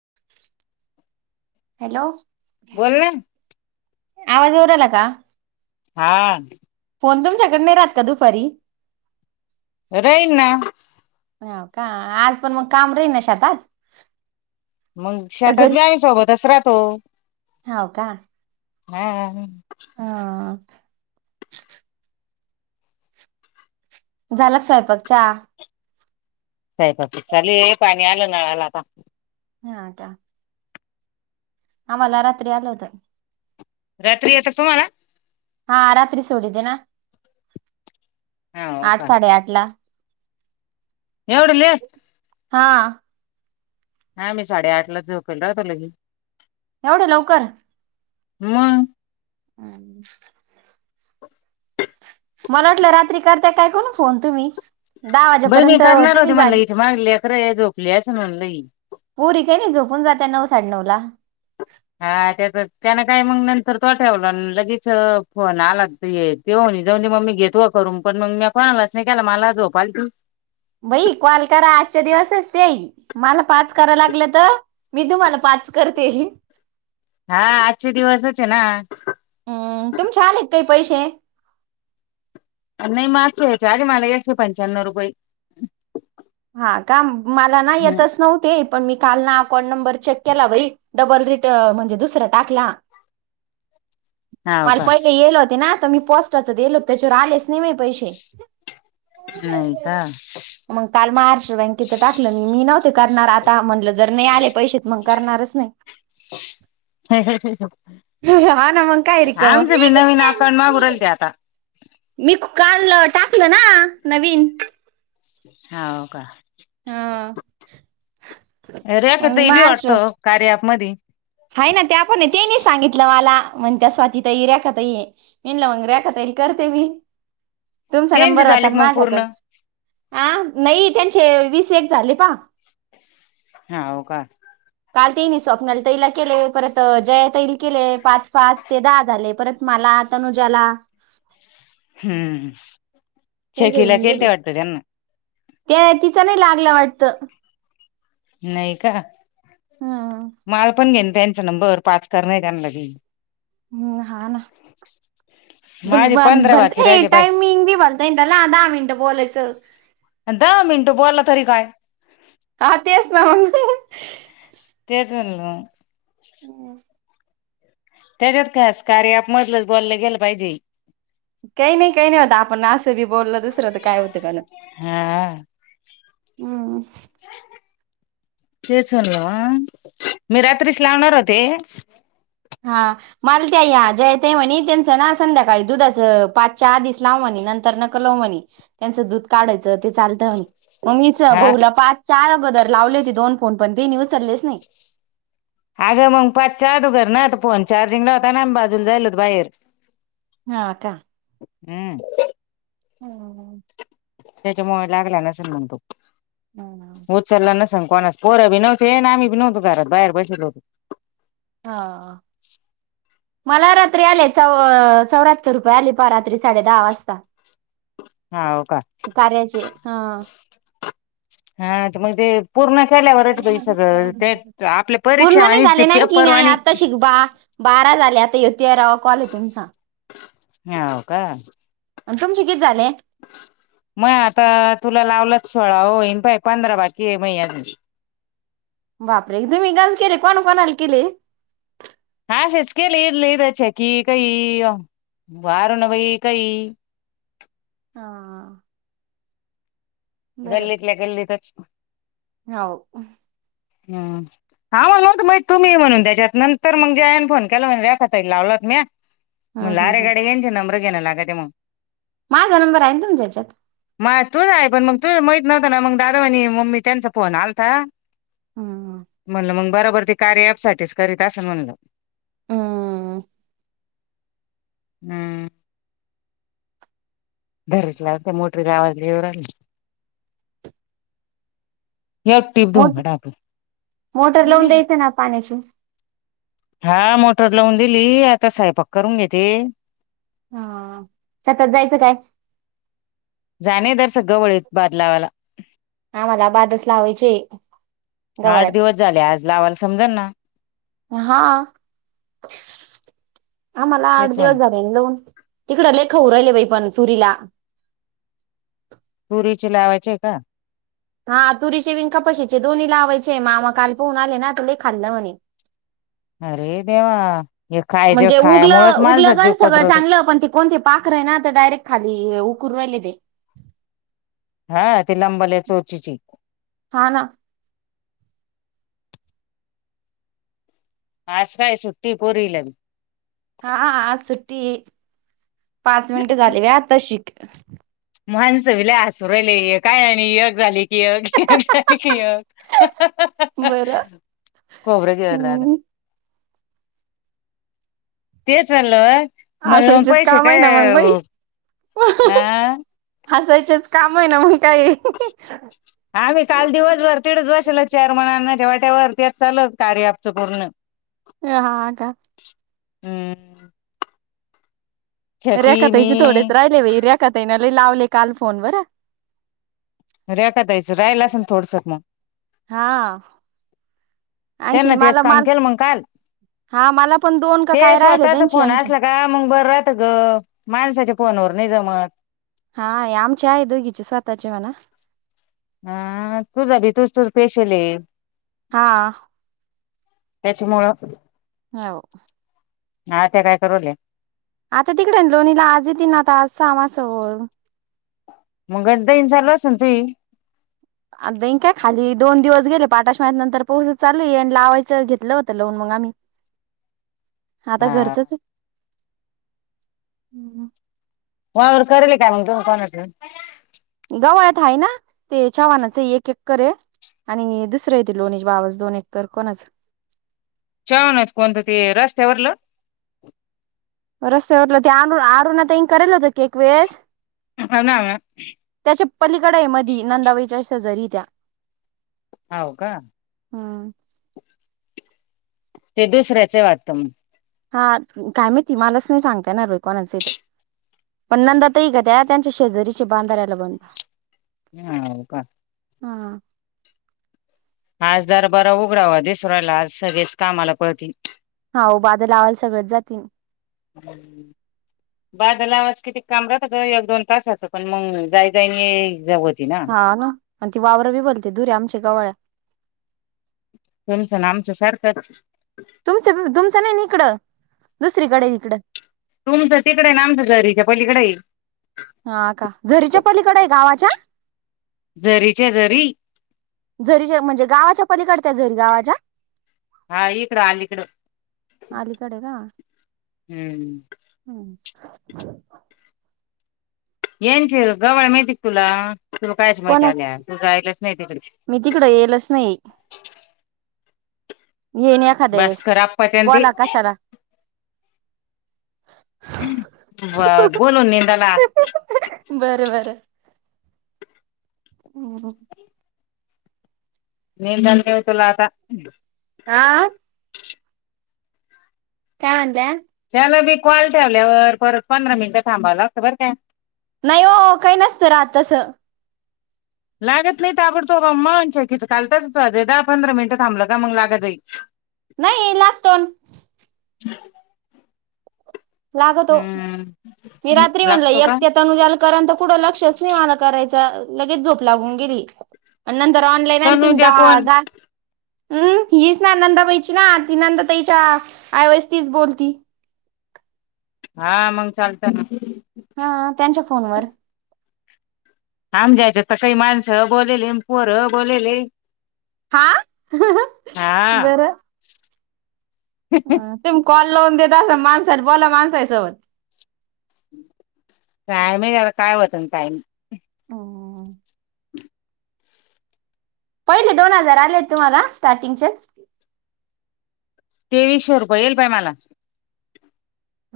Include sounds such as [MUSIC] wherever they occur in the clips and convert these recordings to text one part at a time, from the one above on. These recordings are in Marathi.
[INAUDIBLE] हॅलो बोल ना आवाज उरला आला का हा फोन तुमच्याकड नाही राहात का दुपारी राहीन ना हो का आज पण मग काम रही ना शातात मग शेतात बी आम्ही सोबतच राहतो ह का हम्मम हा झालं स्वयंपाकच्याचा साहे बा चाले पाणी आलं नळाला आता हा का आम्हाला रात्री आलं होतं रात्री आता तुम्हाला हा रात्री सोली दे ना हा हो आठ साडेआठ ला एवढ लिस्. हा. हा मी साडेआठ ला झोपल राहतो लगे एवढं लवकर म मला वाटलं रात्री करत काय करण फोन तुम्ही दहा बाई मी वाजेपर्यंत करणार मी होते म जागी लईच मागली अ खर झोकलीच म्हून लई पूरी काय नाही झोपून जाते नऊ साडे नऊ ला हा ते त्यान काय मग नंतर तो ठेवला लगेच फोन आला तेऊ जाेऊन मम्मी घेत तो करून पण मग मी पणालाच नाही केला मला झोपाली भाई कॉल करा आजच्या दिवसच तेई मला पाच करा लागलं तर मी तुम्हाला पाच च करते हा आजचे दिवस होचे ना हम्म तुमचे आलेत काही पैसे नाही मागस या्याच्या आगे मला एकशे पंचान्नव रुपये हा का मला ना हम्म येतच नव्हते. पण मी काल ना अकाउंट नंबर चेक केला बई डबल रिट म्हणजे दुसरा टाकला. [INAUDIBLE] हाव मला का पहिले येल होते ना तर मी पोस्टाच गलोत त्याच्यावर आलेच नेहमी पैसे.. नाही का. का महाराष्ट्र बँकेच टाकलं मी मी नव्हते करणार आता म्हणलं. जर नाही आले पैसे मग करणारच नाही. ह ह. हा ना मग काय हा रिकामं. आमचं बी नवीन अकाउंट मागरल ते आता. मी काढलं टाकलं ना नवीन. हव का. हा. रेखता बी वाटतो कार्य आप मध. ह ना ते आपण तेनी सांगितलं मला म्हण त्या स्वाती तई रेखाताई म्हनलं मग र्याखत येईल. मी तुमचा त्यांचे नंबर झाले होता का मग माझाक पूर्ण नाही त्यांचे वीस एक झाले पा हा हो का. काल ते नाही स्वप्नाला. तैला केले परत जय तैल केले पाच पाच ते दहा झाले परत मला तनुजाला. [INAUDIBLE] हम्म चकीिला खळते वाटतर त्यांना त्या तिचा नाही लागलं वाटत. नाही का हम्. मला पण घेईन त्यांचा नंबर पाच करण त्यांना. हम्म हा ना. माझे पंधरा भलत बाकी राहिले बाय टाइमिंग बी भलतय त्याला आधहा मिनटं बोोलयच. च. दहा मिनटं बोलला तरी काय. हा तेच नाव. तेजल हम् त्याच्यात कास कार्य आपमधलंच बोललं गेलं पाहिजे काही नाही काही नाही आता आपण असं बी बोललं दुसरं तर काय होतं काण हा हम् तेच हो मी रात्रीस लावणार होते. हा मालत्या ह्या जयत म्हणे त्यांचं ना संध्याकाळी दुधाचं पाच चार दिस लाव म्हणे. नंतर नका लव म्हणे त्यांचं दूध काढायचं ते चालतंणे. मग मीच हा बघूला पाच चार अगोदर लावले होते दोन फोन पण ते निचललेच नाही. अगं मग पाचच्या आधो घर ना आ फोन चार्जिंग लावताना बाजूला जायल होत बाहेर. हा आ का. हम्म. हम् त्याच्यामुळे लागला नसल म्हणतो हम्म. उचलला न सांगतो. कोणास पोरा बी नव्हते आणि आमही बी नव्हतो घरात बाहेर बसल होतो. ह मला रात्री आले च चौ. रुपया आली पहा रात्री साडे दहा वाजता. हाव का करायचे हा. हा तर मग ते पूर्ण केल्यावरच बाई सगळं ते आपल्या पूर्ण परीक्षा नाही वाणीच ते झाले नाही की पेपर नाहीय वाणी आता शिकवा. बारा झाले आता यतीरावा कॉल आहे तुमचा.. ह हो का. आणि तुमचे किती झाले? मग आता तुला लावलंच. सोळा होईन पाय पंधरा बाकी आहे म. बापरे एक जु ग केले कोण कोणाल केले च केले ल दचे की कही वार न वई कही हा गल्लीतल्या गल्लीतच ह हम हा म्हणलवत मा तुम्ही म्हणून त्याच्यात नंतर मग ज्याने फोन केला म्हख तई लावलात मी हम्म मग हम्म लारे हम्म गाडी घेनचे नम्र घेण्या लागा ते मग माझा नंबर आहे ना तुमच्या ह्याच्यात मा तूच आहे पण मग तू माहित न्हताना मग दादा आणि मम्मी त्यांचा फोन आलता हम्म. म्हणल मग बरोबर ते कार्य अप साठीच करीत असं म्हणल हम्म हम्म धरीचला मोठरी गावाली येव आ [UNINTELLIGIBLE] या टिप दू मोट घड आप मोटर लावून [UNINTELLIGIBLE] द्यायचं ना पाण्याची. हा मोटर लावून दिली आता स्वयंपाक करून घेेते हा सतत जायचं काय जाणेदर सग ळं वळत बदलावाला हा मला बादच लावायचे आठ गवाळ्यात. दिवस झाले आज लावायला समजण ना हा आम्हाला आठ तेच दिवस म्हण झाले दोन तिकड लेखऊ राहिले बाई पण सुरला पुरीचे लावायचे आहे का हा तुरीचे बिन कपाशीचे दोन्ही लावायचे मामा काल पोहून आले ना आ खाल्ल म्हणे अरे देवा हे खायच्या म्हणजे उगल खायामुळेच उगल माणसात जीव गल सगळं कदरतो. चांगलं पण त कोणती पाख र आहे ना तर डायरेक्ट खाली उकरू राहिले ते हा ती लंबल आहे चोरचीची हा ना आज काय सुट्टी पोरीला हा सुट्टी पाच मिनिट झाली बाई आता शिक माणस बी लई हसू राहिले काय नाही एक झाली की एक झाली की यग बरं खोबरं गिळलं दादा हम् तेच म्हणलो हासायचेच काम आहे ना मग बाई हासायचेच काम आहे ना मग काय आम्ही काल दिवसभर तडच बसेल चेअरमन अन्नाच्या वाट्यावर तेच चालू होतं दिवसभर ह हा आता हम्म छकी रेखा मी ताईचे थोडेच राहिले बाई रेखाताईने लावले काल फोन वर रेखा ताई चे राहिले असेल मग थोडसं मग हा त्यांना आणखीन तेच मला काम माल केलं मग काल हा मला पण दोन का ते काय राहिले स्वतःचा त्यांची फोन आणखी असला का मग बर राहतं ग माणसाच्या फोनवर नाही जमात हा आमचे आहे दोघीचे स्वतःचे म्हणा हा तू झा भी तूज तू पेशले आहे हा त्याच्या मुळ हो ह त्या काय करूले आता तिकडे लोणीला आज येतील ना आता आज समासर मग देना चालू अस न तुई मग बक काय खाली दोन दिवस गेले पाठाश महि्या नंतर पोह चालू आणि लावायचं घेतलं होतं लोन म गाम [UNINTELLIGIBLE] आता हा घरचंच वावर करेल काय मग तो कोणात गवळ्यात हा ना ते चाव्हानाच एक एक करे आणि दुसरे येत लोणीची बावाज दोन एक तर कोणच वणच कोणतं ते रस्त्यावरलं र आरुणेल होत क वस हो ना त्याच्या पलीकडा मध नंदावेच्या शेजरीत्या हव का हम ते दुसऱ्याचे वाटतं मग हा काय मती मलाच नाही सांगताय ना रोकॉणाच तर पण नंदा तही ग त्या त्यांच्या शेजारीचे बांधार्यायला बंड हम हो का हा आज जरा बरा उघडावा दिस राहिला आज सगळेच कामाला पळती हो बाध लावायला सगळेच जातील बादल आवाज किती काम रात एक दोन तासाचं पण मग जाई जाई नाही जावत हा ना आणि ती वावर बी बोलते द धुरीे आमच्या गवाळ्यात तेमचा ना आमचं सरकारच तुमच तुमचं नाही निकड दुसरीकडे इिकड तुमचं तिकडे आहे ना आमचं घरीच्या पहिलीकडे येईल हा का झरीच्या पलीकडे आहे गावाच्या झरीचे झरी झरीच्या म्हणजे गावाच्या पलीकडत्या झरी गावाच्या हा इकड आकड अलीकडे का हम्म येनचेर गवाळ मे त तुला तुला कायच माहिती कोणाच आल्या तू गयलाच नाही त मी त तिकड येलच नाही येईन एखाद्या बस वेळेस खराचंद बोला कशाला बोलून नंदाला बरं होम निध होतला आता आ काय म्हत त्याला मी कॉल ठेवल्यावर परत पंधरा मिनिटं थांबावं लागतं बरं काय नाही हो काही नसतं राहत तस लागत नाही आपण तो्म शकीचलताच तू दहा पंधरा मिनिटं थांबलं का मग लागत जाई नाही लागतोन ह लागतो मी रात्री म्हणल लागतो एक का तेतानु द्याला क लक्ष म कराय लगेो लाून तर ऑनलाईन त तनुजा दहा कोण जा हम्म हीच ना नंदाबाईची ना ती नंदा ताईच्या वज तीच बोलती हा मंग चालत ना हा त्यांच्या फोनवर आम जा्यायच्या तर काही माणसं बोलेले पोर ह बोलेले हा हा बरं ह तेम कॉल लावून देत अस माणसा बोला माणसासोबत टायम आहे झाला काय होत टाईम हो पहिले दोन हजार आलेत तुम्हाला स्टार्टिंगच्याच तेवीसशे रुपये येईल पाय मला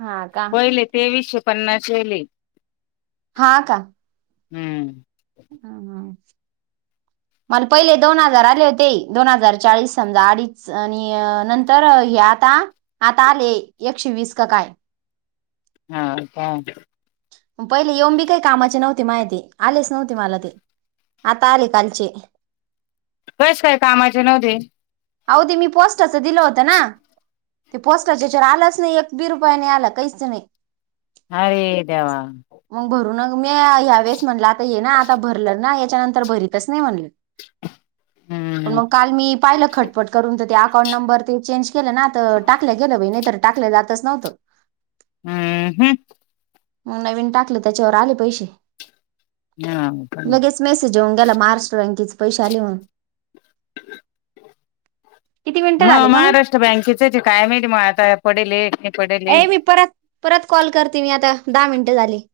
हा का? पहिले तेवीसशे पन्नास वेले हा का हम्म हम ह मला पहिले दोन हजार आले होते दोन हजार चाळीस समजा अडीच आणि नंतर हे आता आता आले एकशे वीस का काय हा का पहिले येऊन बी काही कामाचे नव्हती माहिती आलेच नव्हते मला ते आता. आले कलचे कस काय कामाचे नव दे अवदी मी पोस्टचं दिलं होतं ना ते पोस्टाच्याच्यावर आलंच नाही एक बी रुपयाने आला काहीच नाही अरे देवा तुम्ही ह्या वेळेस म्हणलं आता ये ना आता भरलं ना याच्यानंतर भरीतच नाही म्हणलं पण हम्म मग काल मी पाहिलं खटपट करून तर अकाउंट नंबर ते चेंज केलं ना आता टाकलं गेलं बाई नाही तरर टाकलं जातच नव्हतं हम्म हम् मग नवीन टाकलं त्याच्यावर आले पैसे हा का जेवन गेला महाराष्ट्र बँकेचे पैसे आले किती मिनिटं मग झाले का महाराष्ट्र बँकेचच कायम म आता पडेल नाही पडेल आहे. ए मी परत परत कॉल करते मी आता दहा मिनट झाली